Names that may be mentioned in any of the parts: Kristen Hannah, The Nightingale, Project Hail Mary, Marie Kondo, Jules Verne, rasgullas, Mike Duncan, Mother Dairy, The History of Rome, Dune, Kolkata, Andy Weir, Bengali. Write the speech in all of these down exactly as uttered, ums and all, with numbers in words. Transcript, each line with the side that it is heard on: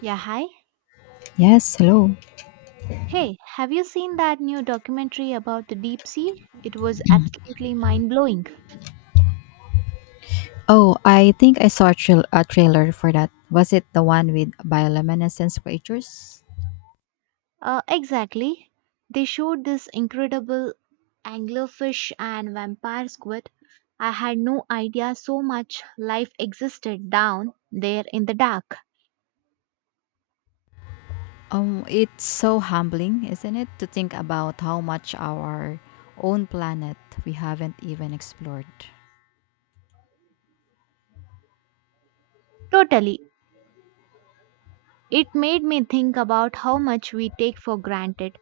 right: Yeah, hi.
left: Yes, hello.
right: Hey, have you seen that new documentary about the deep sea? It was absolutely mind blowing.
left: Oh, I think I saw a, trail a trailer for that. Was it the one with bioluminescence creatures?
right: Uh, exactly. They showed this incredible anglerfish and vampire squid. I had no idea so much life existed down there in the dark.
left: Um, it's so humbling, isn't it, to think about how much our own planet we haven't even explored.
right: Totally. It made me think about how much we take for granted.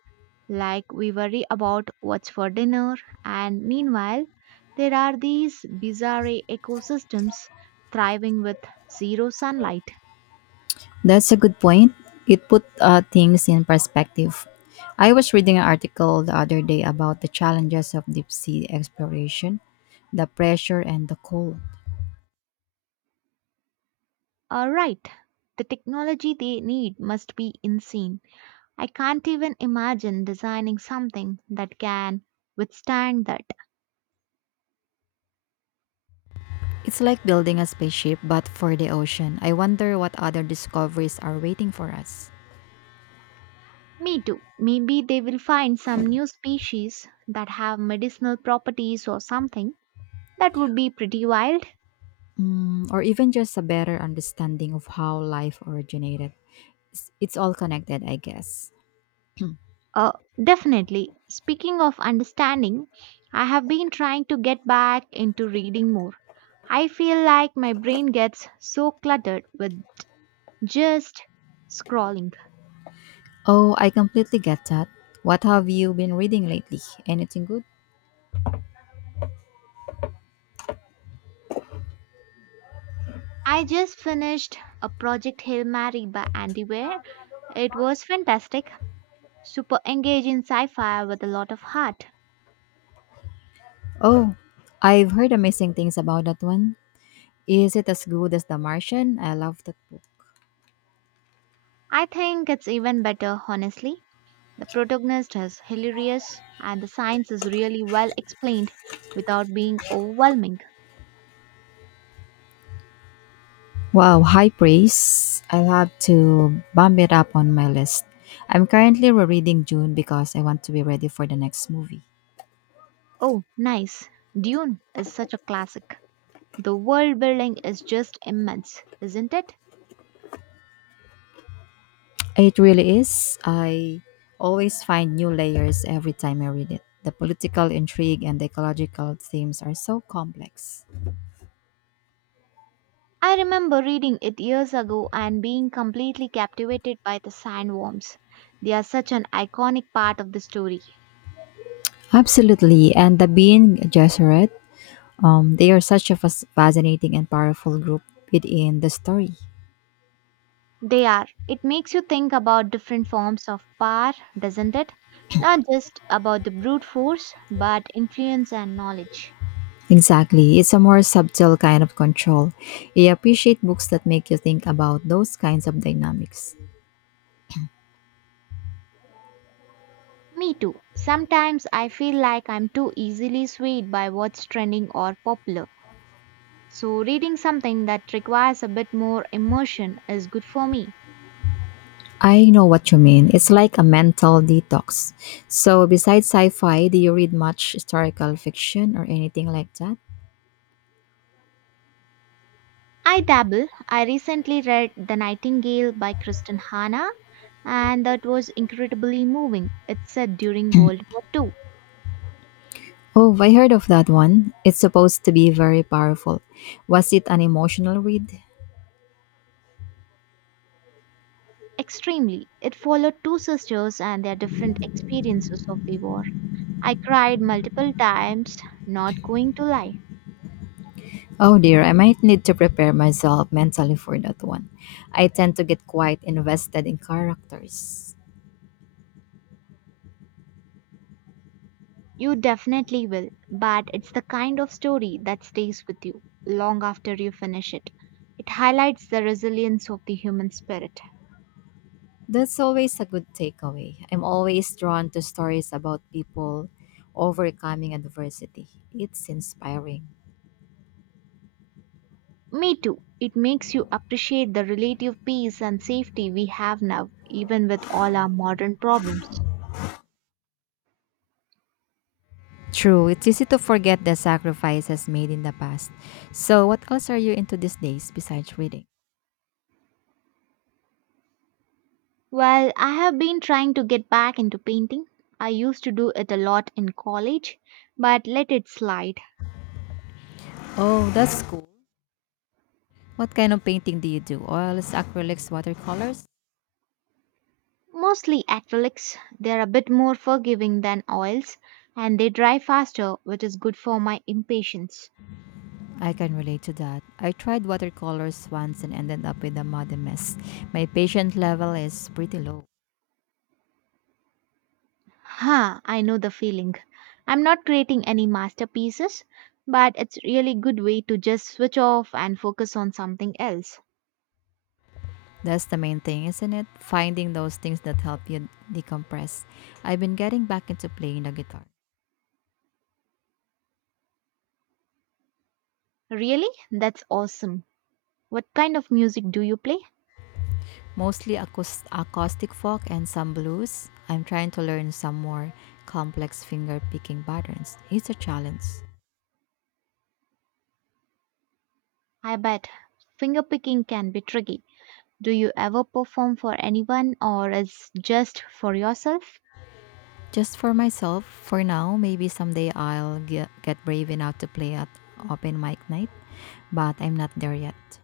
right: Like we worry about what's for dinner, and meanwhile, there are these bizarre ecosystems thriving with zero sunlight.
left: That's a good point. It put uh, things in perspective. I was reading an article the other day about the challenges of deep sea exploration, the pressure and the cold.
right: Alright, the technology they need must be insane. I can't even imagine designing something that can withstand that.
left: It's like building a spaceship, but for the ocean. I wonder what other discoveries are waiting for us.
right: Me too. Maybe they will find some new species that have medicinal properties or something. That would be pretty wild.
left: Mm, or even just a better understanding of how life originated. It's, it's all connected, I guess.
right: Uh, Definitely. Speaking of understanding, I have been trying to get back into reading more. I feel like my brain gets so cluttered with just scrolling.
left: Oh, I completely get that. What have you been reading lately? Anything good?
right: I just finished a project Hail Mary by Andy Weir. It was fantastic, super engaging sci fi with a lot of heart.
left: Oh, I've heard amazing things about that one. Is it as good as The Martian? I love that book.
right: I think it's even better, honestly. The protagonist is hilarious and the science is really well explained without being overwhelming.
left: Wow, high praise. I'll have to bump it up on my list. I'm currently rereading June because I want to be ready for the next movie.
right: Oh, nice. Dune is such a classic. The world building is just immense, isn't it?
left: It really is. I always find new layers every time I read it. The political intrigue and the ecological themes are so complex.
right: I remember reading it years ago and being completely captivated by the sandworms. They are such an iconic part of the story.
left: Absolutely. And the Being Gesserit, um, they are such a fas- fascinating and powerful group within the story.
right: They are. It makes you think about different forms of power, doesn't it? Not just about the brute force, but influence and knowledge.
left: Exactly. It's a more subtle kind of control. I appreciate books that make you think about those kinds of dynamics.
right: Me too. Sometimes I feel like I'm too easily swayed by what's trending or popular. So, reading something that requires a bit more immersion is good for me.
left: I know what you mean. It's like a mental detox. So, besides sci fi, do you read much historical fiction or anything like that?
right: I dabble. I recently read The Nightingale by Kristen Hanna, and that was incredibly moving. It's set during World War two.
left: Oh, I heard of that one. It's supposed to be very powerful. Was it an emotional read?
right: Extremely. It followed two sisters and their different experiences of the war. I cried multiple times, not going to lie.
left: Oh dear, I might need to prepare myself mentally for that one. I tend to get quite invested in characters.
right: You definitely will, but it's the kind of story that stays with you long after you finish it. It highlights the resilience of the human spirit.
left: That's always a good takeaway. I'm always drawn to stories about people overcoming adversity. It's inspiring.
right: Me too. It makes you appreciate the relative peace and safety we have now, even with all our modern problems.
left: True, it's easy to forget the sacrifices made in the past. So, what else are you into these days besides reading?
right: Well, I have been trying to get back into painting. I used to do it a lot in college, but let it slide.
left: Oh, that's cool. What kind of painting do you do? Oils, acrylics, watercolors?
right: Mostly acrylics. They're a bit more forgiving than oils and they dry faster, which is good for my impatience.
left: I can relate to that. I tried watercolors once and ended up with a muddy mess. My patient level is pretty low.
right: Ha, I know the feeling. I'm not creating any masterpieces, but it's really good way to just switch off and focus on something else.
left: That's the main thing, isn't it? Finding those things that help you decompress. I've been getting back into playing the guitar,
right: Really? That's awesome. What kind of music do you play?
left: mostly acous- acoustic folk and some blues. I'm trying to learn some more complex finger picking patterns. It's a challenge.
right: I bet fingerpicking can be tricky. Do you ever perform for anyone or is just for yourself?
left: Just for myself, for now, maybe someday I'll ge- get brave enough to play at open mic night, but I'm not there yet.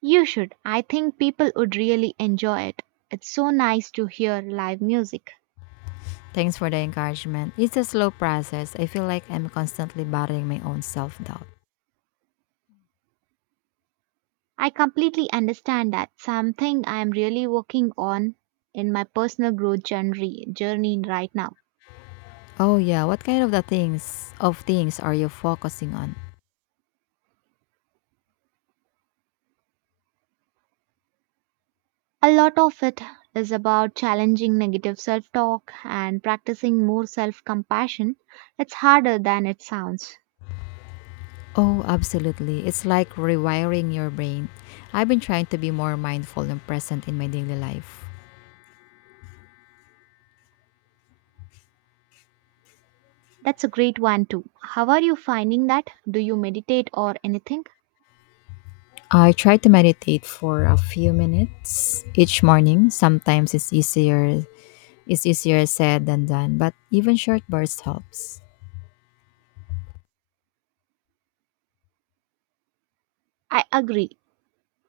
right: You should. I think people would really enjoy it. It's so nice to hear live music.
left: Thanks for the encouragement. It's a slow process. I feel like I'm constantly battling my own self doubt.
right: I completely understand that something I am really working on in my personal growth journey, journey right now.
left: Oh yeah, what kind of the things of things are you focusing on?
right: A lot of it is about challenging negative self talk and practicing more self compassion. It's harder than it sounds.
left: Oh, absolutely. It's like rewiring your brain. I've been trying to be more mindful and present in my daily life.
right: That's a great one, too. How are you finding that? Do you meditate or anything?
left: I try to meditate for a few minutes each morning. Sometimes it's easier it's easier said than done, but even short bursts helps.
right: I agree.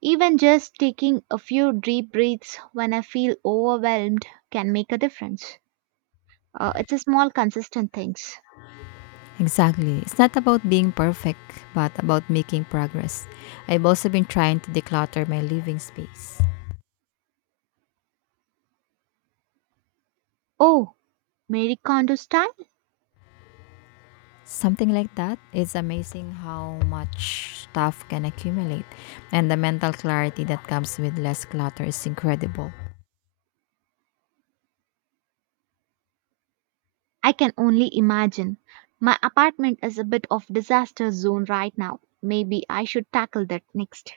right: Even just taking a few deep breaths when I feel overwhelmed can make a difference. Uh, it's a small, consistent things.
left: Exactly. It's not about being perfect, but about making progress. I've also been trying to declutter my living space.
right: Oh, Mary Kondo style?
left: Something like that. It's amazing how much stuff can accumulate, and the mental clarity that comes with less clutter is incredible.
right: I can only imagine. My apartment is a bit of disaster zone right now. Maybe I should tackle that next.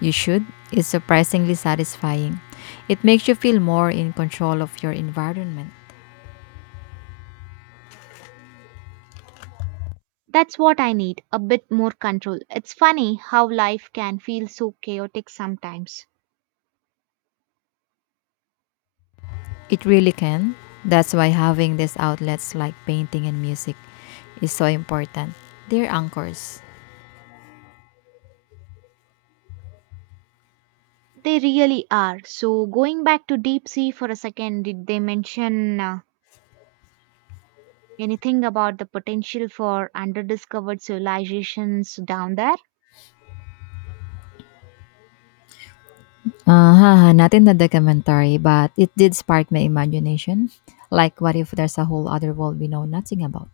left: You should. It's surprisingly satisfying. It makes you feel more in control of your environment.
right: That's what I need, a bit more control. It's funny how life can feel so chaotic sometimes.
left: It really can. That's why having these outlets like painting and music is so important. They're anchors.
right: They really are. So, going back to deep sea for a second, did they mention uh, anything about the potential for underdiscovered civilizations down there?
left: Uh, haha, not in the documentary, but it did spark my imagination. Like, what if there's a whole other world we know nothing about?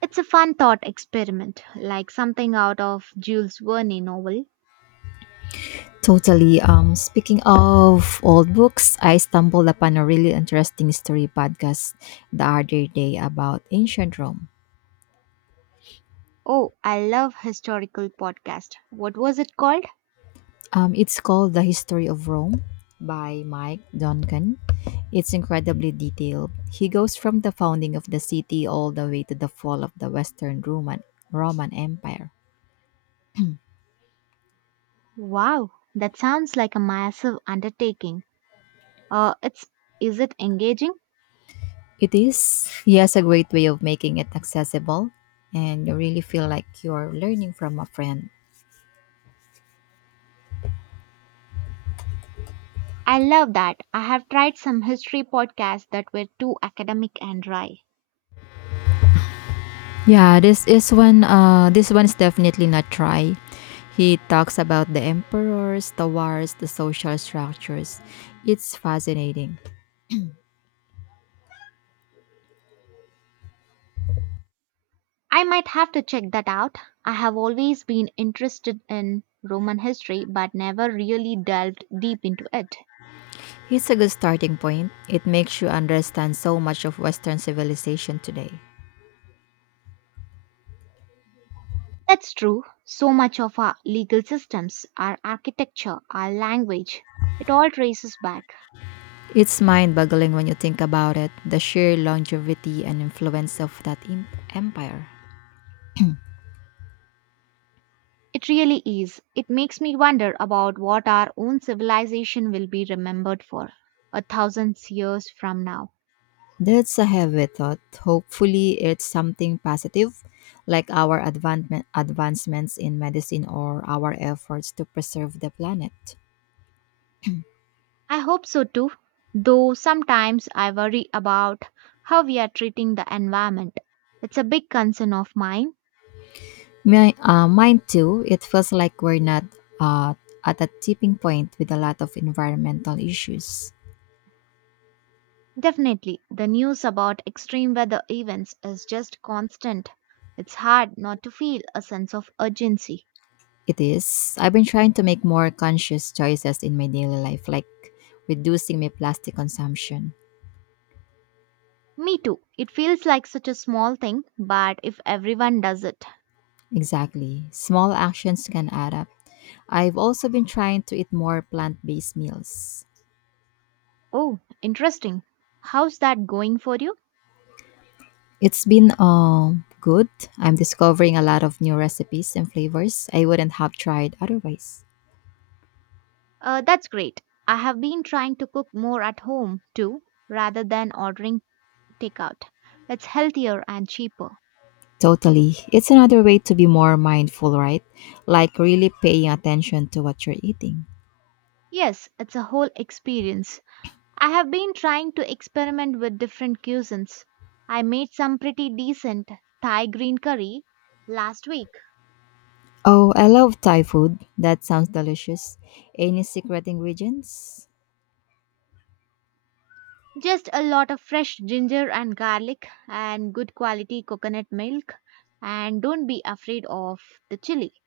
right: It's a fun thought experiment, like something out of Jules Verne novel.
left: Totally. Um, speaking of old books, I stumbled upon a really interesting history podcast the other day about ancient Rome.
right: Oh, I love historical podcast. What was it called?
left: Um, it's called The History of Rome by Mike Duncan. It's incredibly detailed. He goes from the founding of the city all the way to the fall of the Western Roman Roman Empire.
right: Wow, that sounds like a massive undertaking. Uh, it's Is it engaging?
left: It is. He has a great way of making it accessible, and you really feel like you're learning from a friend.
right: I love that. I have tried some history podcasts that were too academic and dry.
left: Yeah, this is one uh this one's definitely not dry. He talks about the emperors, the wars, the social structures. It's fascinating.
right: I might have to check that out. I have always been interested in Roman history but never really delved deep into it.
left: It's a good starting point. It makes you understand so much of Western civilization today.
right: That's true. So much of our legal systems, our architecture, our language, it all traces back.
left: It's mind boggling when you think about it the sheer longevity and influence of that im- empire.
right: It really is. It makes me wonder about what our own civilization will be remembered for a thousand years from now.
left: That's a heavy thought. Hopefully, it's something positive, like our advancement, advancements in medicine or our efforts to preserve the planet.
right: I hope so too, though sometimes I worry about how we are treating the environment. It's a big concern of mine.
left: My, uh, mine too. It feels like we're not uh, at a tipping point with a lot of environmental issues.
right: Definitely, the news about extreme weather events is just constant. It's hard not to feel a sense of urgency.
left: It is. I've been trying to make more conscious choices in my daily life, like reducing my plastic consumption.
right: Me too. It feels like such a small thing, but if everyone does it.
left: Exactly. Small actions can add up. I've also been trying to eat more plant based meals.
right: Oh, interesting. How's that going for you?
left: It's been um good. I'm discovering a lot of new recipes and flavors I wouldn't have tried otherwise.
right: Uh, that's great. I have been trying to cook more at home too, rather than ordering takeout. It's healthier and cheaper.
left: Totally. It's another way to be more mindful, right? Like really paying attention to what you're eating.
right: Yes, it's a whole experience. I have been trying to experiment with different cuisines. I made some pretty decent Thai green curry last week.
left: Oh, I love Thai food. That sounds delicious. Any secret ingredients?
right: Just a lot of fresh ginger and garlic and good quality coconut milk. And don't be afraid of the chili.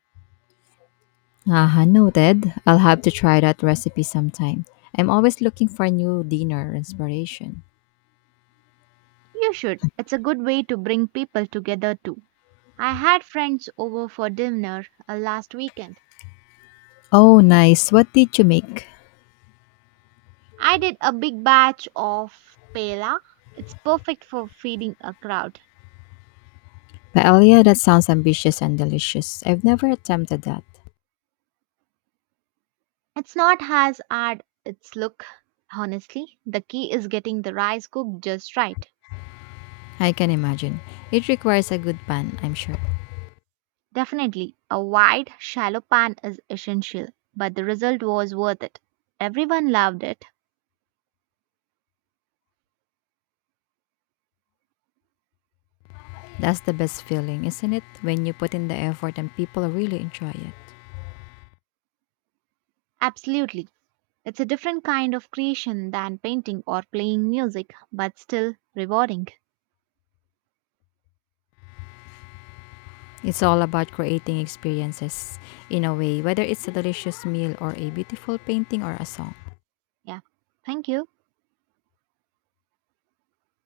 left: Aha, noted. I'll have to try that recipe sometime. I'm always looking for new dinner inspiration.
right: You should. It's a good way to bring people together too. I had friends over for dinner uh, last weekend.
left: Oh, nice. What did you make?
right: I did a big batch of paella. It's perfect for feeding a crowd.
left: Paella, that sounds ambitious and delicious. I've never attempted that.
right: It's not as hard its look, honestly. The key is getting the rice cooked just right.
left: I can imagine. It requires a good pan, I'm sure.
right: Definitely, a wide, shallow pan is essential, but the result was worth it. Everyone loved it.
left: That's the best feeling, isn't it? When you put in the effort and people really enjoy it.
right: Absolutely. It's a different kind of creation than painting or playing music, but still rewarding.
left: It's all about creating experiences in a way, whether it's a delicious meal or a beautiful painting or a song.
right: Yeah. Thank you.